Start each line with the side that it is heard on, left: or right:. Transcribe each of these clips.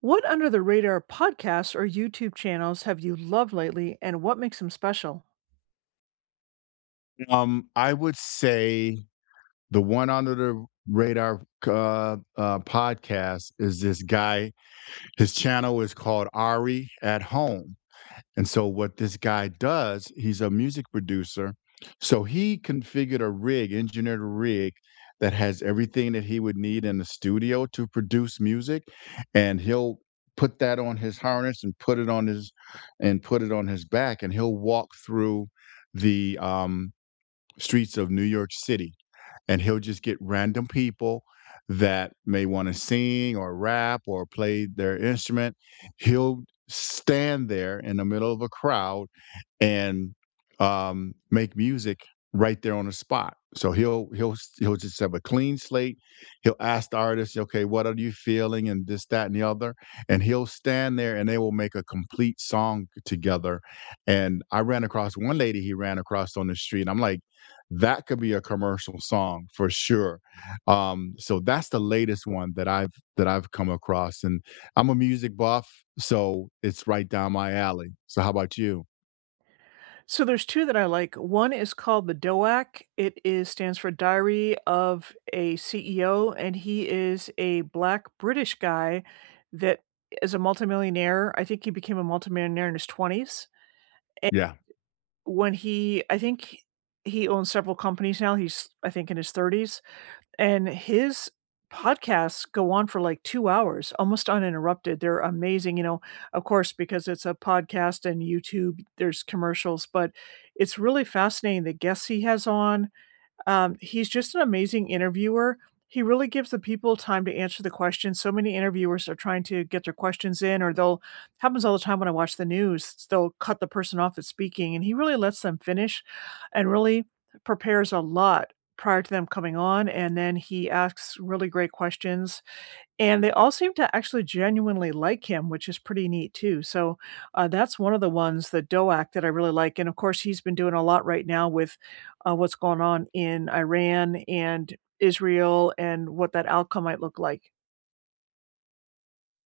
right: What under the radar podcasts or YouTube channels have you loved lately, and what makes them special?
left: I would say the one under the radar podcast is this guy. His channel is called Ari at Home. And so, what this guy does, he's a music producer. So, he configured a rig, engineered a rig that has everything that he would need in the studio to produce music. And he'll put that on his harness and put it on his and put it on his back, and he'll walk through the streets of New York City, and he'll just get random people that may want to sing or rap or play their instrument. He'll stand there in the middle of a crowd and make music right there on the spot. So he'll just have a clean slate. He'll ask the artist, "Okay, what are you feeling?" and this, that, and the other, and he'll stand there and they will make a complete song together. And I ran across one lady he ran across on the street. I'm like, that could be a commercial song for sure. So that's the latest one that I've come across, and I'm a music buff, so it's right down my alley. So how about you?
right: So there's two that I like. One is called the DOAC. It is stands for Diary of a CEO, and he is a black British guy that is a multimillionaire. I think he became a multimillionaire in his 20s. And
left: Yeah,
right: when he I think he owns several companies now. He's I think in his 30s. And his podcasts go on for like 2 hours, almost uninterrupted. They're amazing, you know, of course, because it's a podcast and YouTube, there's commercials, but it's really fascinating the guests he has on. He's just an amazing interviewer. He really gives the people time to answer the questions. So many interviewers are trying to get their questions in, or they'll happens all the time when I watch the news. They'll cut the person off that's speaking, and he really lets them finish, and really prepares a lot prior to them coming on. And then he asks really great questions, and they all seem to actually genuinely like him, which is pretty neat too. So that's one of the ones, the Doak, that I really like. And of course, he's been doing a lot right now with what's going on in Iran and Israel and what that outcome might look like.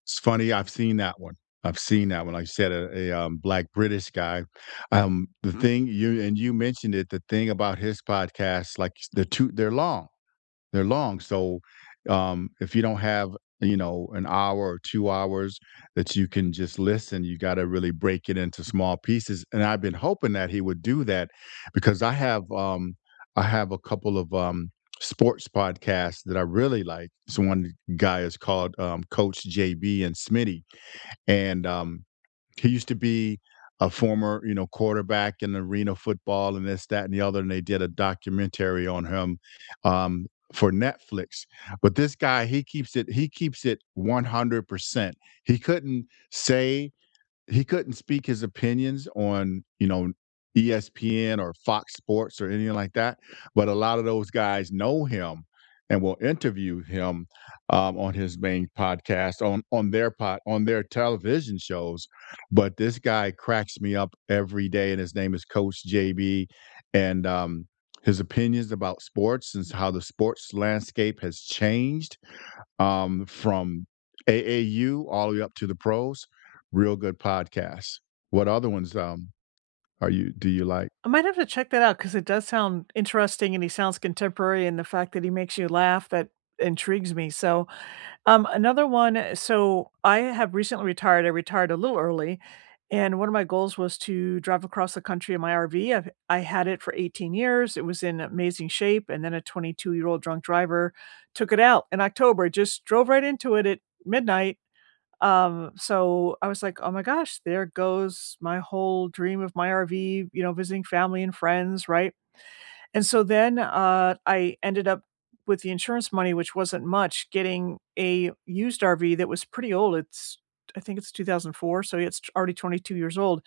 left: it's funny. I've seen that one. I've seen that one. Like you said, a black British guy. The thing you and You mentioned it. The thing about his podcasts, like they're long. They're long, so, if you don't have, you know, an hour or 2 hours that you can just listen, you gotta really break it into small pieces, and I've been hoping that he would do that because I have a couple of, sports podcasts that I really like. So one guy is called, Coach JB and Smitty, and, he used to be a former, you know, quarterback in arena football and this, that, and the other, and they did a documentary on him, for Netflix. But this guy, he keeps it 100%. He couldn't say he couldn't speak his opinions on, you know, ESPN or Fox Sports or anything like that, but a lot of those guys know him and will interview him on his main podcast on their television shows. But this guy cracks me up every day, and his name is Coach JB, and his opinions about sports and how the sports landscape has changed from AAU all the way up to the pros. Real good podcasts. What other ones are you do you like?
right: I might have to check that out because it does sound interesting and he sounds contemporary. And the fact that he makes you laugh, that intrigues me. So another one. So I have recently retired. I retired a little early, and one of my goals was to drive across the country in my RV. I had it for 18 years. It was in amazing shape, and then a 22-year-old drunk driver took it out in October, just drove right into it at midnight. So I was like, "Oh my gosh, there goes my whole dream of my RV, you know, visiting family and friends, right?" And so then, I ended up with the insurance money, which wasn't much, getting a used RV that was pretty old. It's I think it's 2004, so yeah, it's already 22 years old,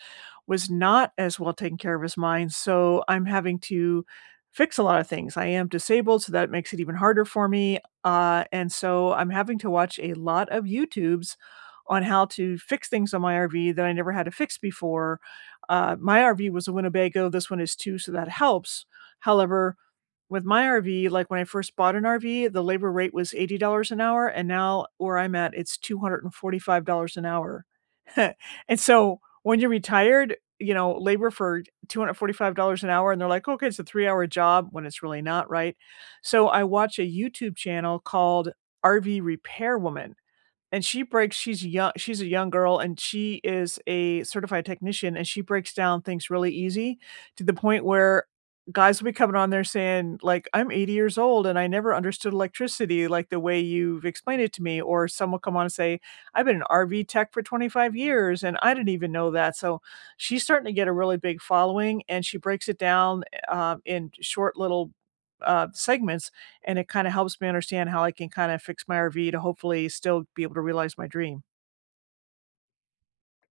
right: was not as well taken care of as mine, so I'm having to fix a lot of things. I am disabled, so that makes it even harder for me, and so I'm having to watch a lot of YouTubes on how to fix things on my RV that I never had to fix before. My RV was a Winnebago, this one is too, so that helps. However, with my RV, like, when I first bought an RV, the labor rate was $80 an hour, and now where I'm at, it's $245 an hour. And so, when you're retired, you know, labor for $245 an hour, and they're like, "Okay, it's a three-hour job," when it's really not, right? So, I watch a YouTube channel called RV Repair Woman. And she's a young girl, and she is a certified technician, and she breaks down things really easy to the point where guys will be coming on there saying, like, "I'm 80 years old, and I never understood electricity like the way you've explained it to me," or some will come on and say, "I've been an RV tech for 25 years, and I didn't even know that." So, she's starting to get a really big following, and she breaks it down, in short little, segments, and it kinda helps me understand how I can kinda fix my RV to hopefully still be able to realize my dream.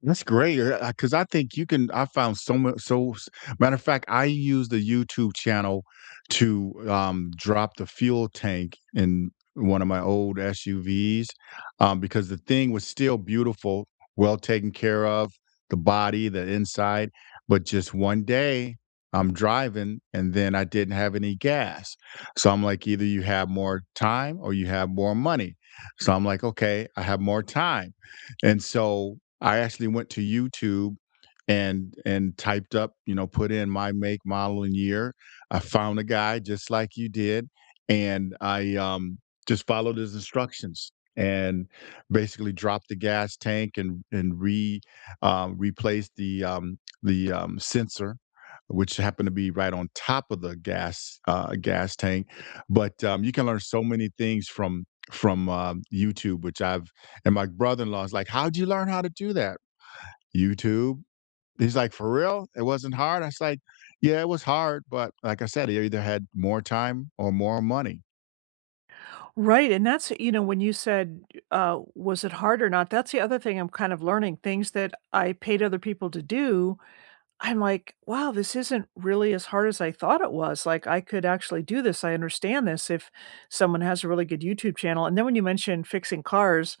left: That's great, cause I think you can I found so much. So s Matter of fact, I use the YouTube channel to, drop the fuel tank in one of my old SUVs, because the thing was still beautiful, well taken care of, the body, the inside, but just one day, I'm driving, and then I didn't have any gas. So I'm like, either you have more time or you have more money. So I'm like, "Okay, I have more time." And so I actually went to YouTube and typed up, you know, put in my make, model, and year. I found a guy just like you did, and I, just followed his instructions and basically dropped the gas tank and re replaced the, sensor, which happened to be right on top of the gas tank. But, you can learn so many things from YouTube, which I've and my brother in law is like, how'd you learn how to do that? YouTube. He's like, for real? It wasn't hard. I was like, yeah, it was hard. But like I said, he either had more time or more money.
right: Right, and that's, you know, when you said, "Was it hard or not?" That's the other thing I'm kind of learning, things that I paid other people to do, I'm like, "Wow, this isn't really as hard as I thought it was." Like, I could actually do this, I understand this if someone has a really good YouTube channel. And then when you mentioned fixing cars,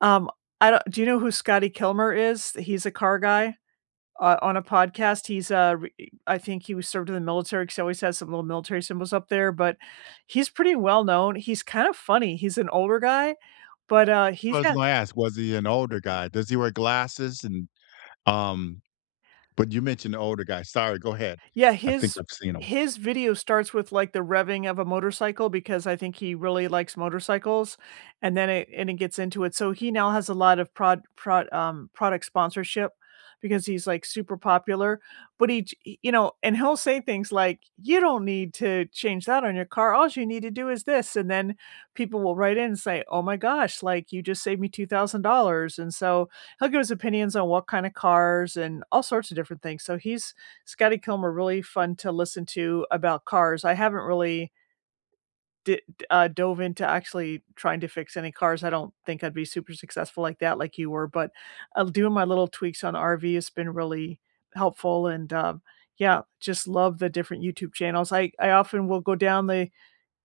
right: um, I don't do you know who Scotty Kilmer is? He's a car guy. On a podcast, he's, re I think he was served in the military because he always has some little military symbols up there, but he's pretty well known. He's kind of funny. He's an older guy, but,
left: So I
right: he's
left: was
right: had.
left: going to ask, was he an older guy? Does he wear glasses? Um, but you mentioned the older guy. Sorry, go ahead.
right: Yeah,
left: I think I've seen him.
right: his video starts with, like, the revving of a motorcycle because I think he really likes motorcycles, and then it gets into it. So he now has a lot of product sponsorship because he's, like, super popular, but you know, and he'll say things like, "You don't need to change that on your car. All you need to do is this," and then people will write in and say, "Oh my gosh, like, you just saved me $2,000," and so he'll give his opinions on what kinda cars and all sorts of different things. So he's Scotty Kilmer really fun to listen to about cars. I haven't really d dove into actually trying to fix any cars. I don't think I'd be super successful like that like you were, but, doing my little tweaks on RV has been really helpful and, yeah, just love the different YouTube channels. I often will go down the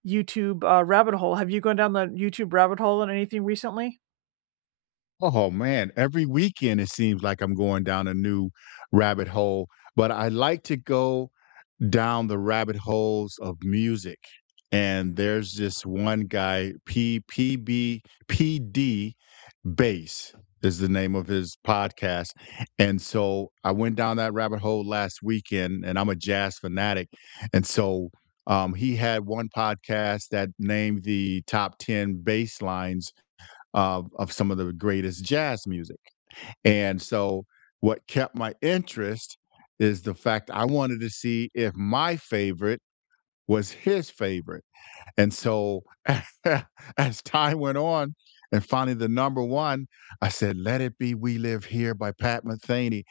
right: YouTube, rabbit hole. Have you gone down the YouTube rabbit hole on anything recently?
left: Oh man, every weekend it seems like I'm going down a new rabbit hole, but I like to go down the rabbit holes of music. And there's this one guy, P D Bass is the name of his podcast. And so I went down that rabbit hole last weekend, and I'm a jazz fanatic. And so he had one podcast that named the top 10 bass lines of some of the greatest jazz music. And so what kept my interest is the fact I wanted to see if my favorite was his favorite. And so as time went on, and finally the number one, I said, Let It Be We Live Here by Pat Metheny.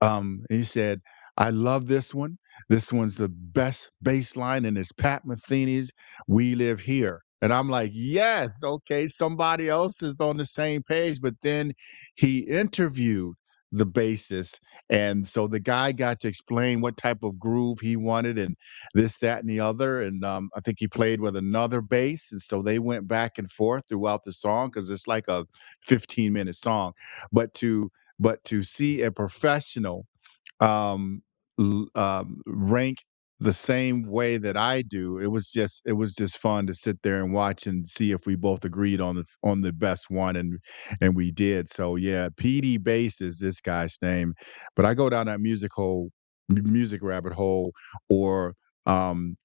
left: He said, I love this one. This one's the best bass line, and it's Pat Metheny's 'We Live Here.' And I'm like, yes, okay, somebody else is on the same page. But then he interviewed the bassist. And so the guy got to explain what type of groove he wanted. And this, that, and the other. And I think he played with another bass. And so they went back and forth throughout the song because it's like a 15-minute song. But to but to see a professional um, rank the same way that I do. It was just fun to sit there and watch and see if we both agreed on the best one, and we did. So yeah, PD Bass is this guy's name, but I go down that music rabbit hole, or um,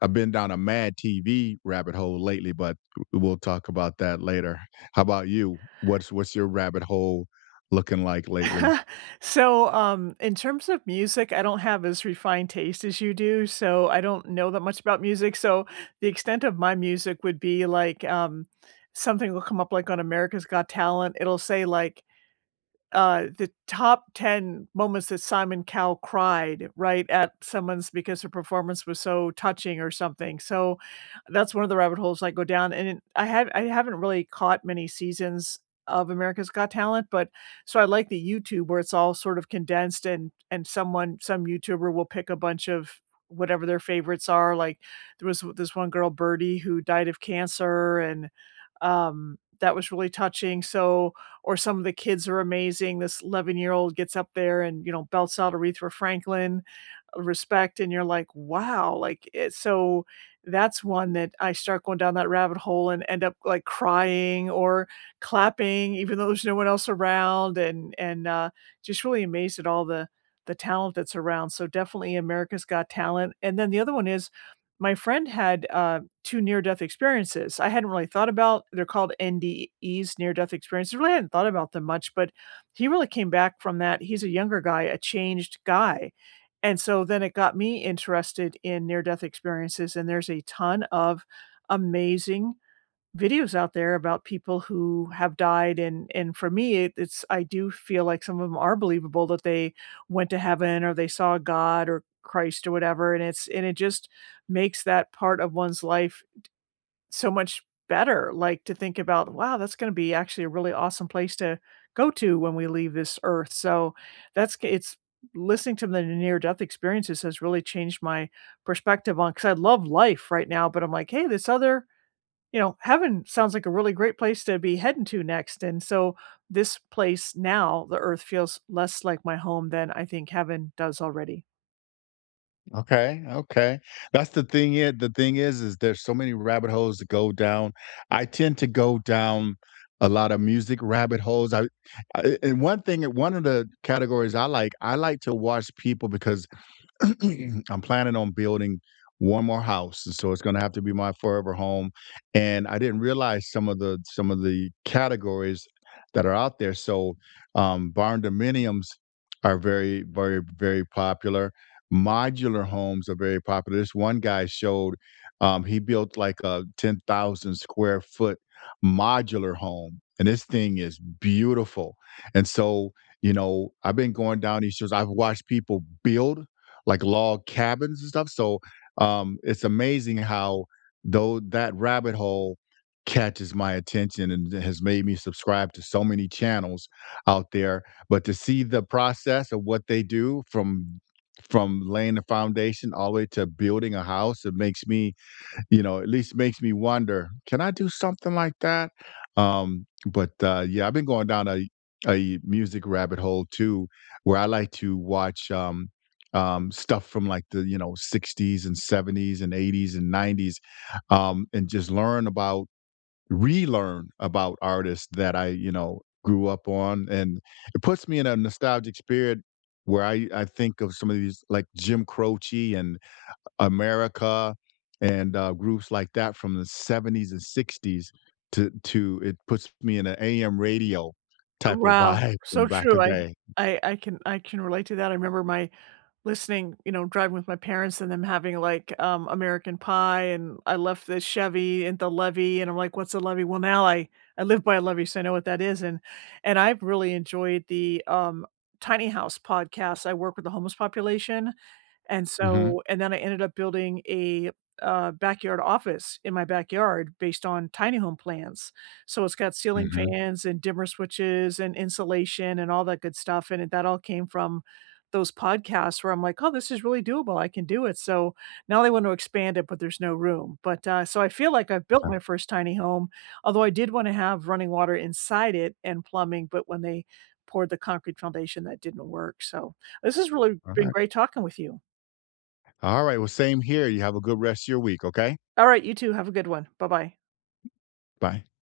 left: I've been down a Mad TV rabbit hole lately, but we'll talk about that later. How about you? What's your rabbit hole looking like lately?
right: So, in terms of music, I don't have as refined taste as you do, so I don't know that much about music. So, the extent of my music would be like, something will come up like on America's Got Talent. It'll say like, the top 10 moments that Simon Cowell cried, right, at someone's because her performance was so touching or something. So that's one of the rabbit holes I go down. And I haven't really caught many seasons of America's Got Talent, but so I like the YouTube where it's all sort of condensed, and someone, some YouTuber, will pick a bunch of whatever their favorites are. Like there was this one girl Birdie who died of cancer, and that was really touching, so or some of the kids are amazing. This 11-year-old gets up there and, you know, belts out Aretha Franklin, respect, and you're like, "Wow," like, it so that's one that I start going down that rabbit hole and end up, like, crying or clapping even though there's no one else around. Just really amazed at all the talent that's around, so definitely America's Got Talent. And then the other one is my friend had, 2 near-death experiences. I hadn't really thought about, they're called NDEs, near-death experiences, really hadn't thought about them much, but he really came back from that. He's a younger guy, a changed guy, and so then it got me interested in near death experiences. And there's a ton of amazing videos out there about people who have died, and for me it's I do feel like some of them are believable, that they went to heaven or they saw God or Christ or whatever, and it's and it just makes that part of one's life so much better, like, to think about, "Wow, that's gonna be actually a really awesome place to go to when we leave this earth," so that's g it's listening to the near-death experiences has really changed my perspective on, because I love life right now, but I'm like, "Hey, this other," you know, heaven sounds like a really great place to be heading to next. And so this place now, the earth, feels less like my home than I think heaven does already.
left: Okay, okay. That's the thing it The thing is there's so many rabbit holes to go down. I tend to go down a lot of music rabbit holes. I and one thing One of the categories I like to watch people because I'm planning on building one more house, and so it's going to have to be my forever home. And I didn't realize some of the categories that are out there. So, barn dominiums are very, very, very popular. Modular homes are very popular. This one guy showed he built like a 10,000 square foot modular home, and this thing is beautiful. And so, you know, I've been going down these shows. I've watched people build like log cabins and stuff. So it's amazing how though that rabbit hole catches my attention and has made me subscribe to so many channels out there. But to see the process of what they do from laying the foundation all the way to building a house, it makes me, you know, at least makes me wonder, can I do something like that? But Yeah, I've been going down a music rabbit hole too, where I like to watch stuff from like the, you know, 60s and 70s and 80s and 90s, and just learn about relearn about artists that I, you know, grew up on, and it puts me in a nostalgic spirit where I think of some of these like Jim Croce and America and groups like that from the 70s and 60s to it puts me in an AM radio type of
right: Wow,
left: vibe from
right: so
left: back a
right: true. I
left: day.
right: I I can I can relate to that. I remember my listening, you know, driving with my parents and them having like American Pie and I left the Chevy and the levee and I'm like, what's a levee? Well, now I live by a levee, so I know what that is. And I've really enjoyed the tiny house podcast. I work with the homeless population, and
left: Mhm,
right: so and then I ended up building a, backyard office in my backyard based on tiny home plans. So it's got ceiling
left: mhm,
right: fans and dimmer switches and insulation and all that good stuff, and that all came from those podcasts where I'm like, "Oh, this is really doable, I can do it." So now they want to expand it, but there's no room. But, so I feel like I've built
left: okay,
right: my first tiny home, although I did wanna have running water inside it and plumbing, but when they poured the concrete foundation, that didn't work. So this has really been
left: alright.
right: great talking with you.
left: Alright, well, same here, you have a good rest of your week, okay?
right: All right, you too. Have a good one. Bye-bye.
left: Bye.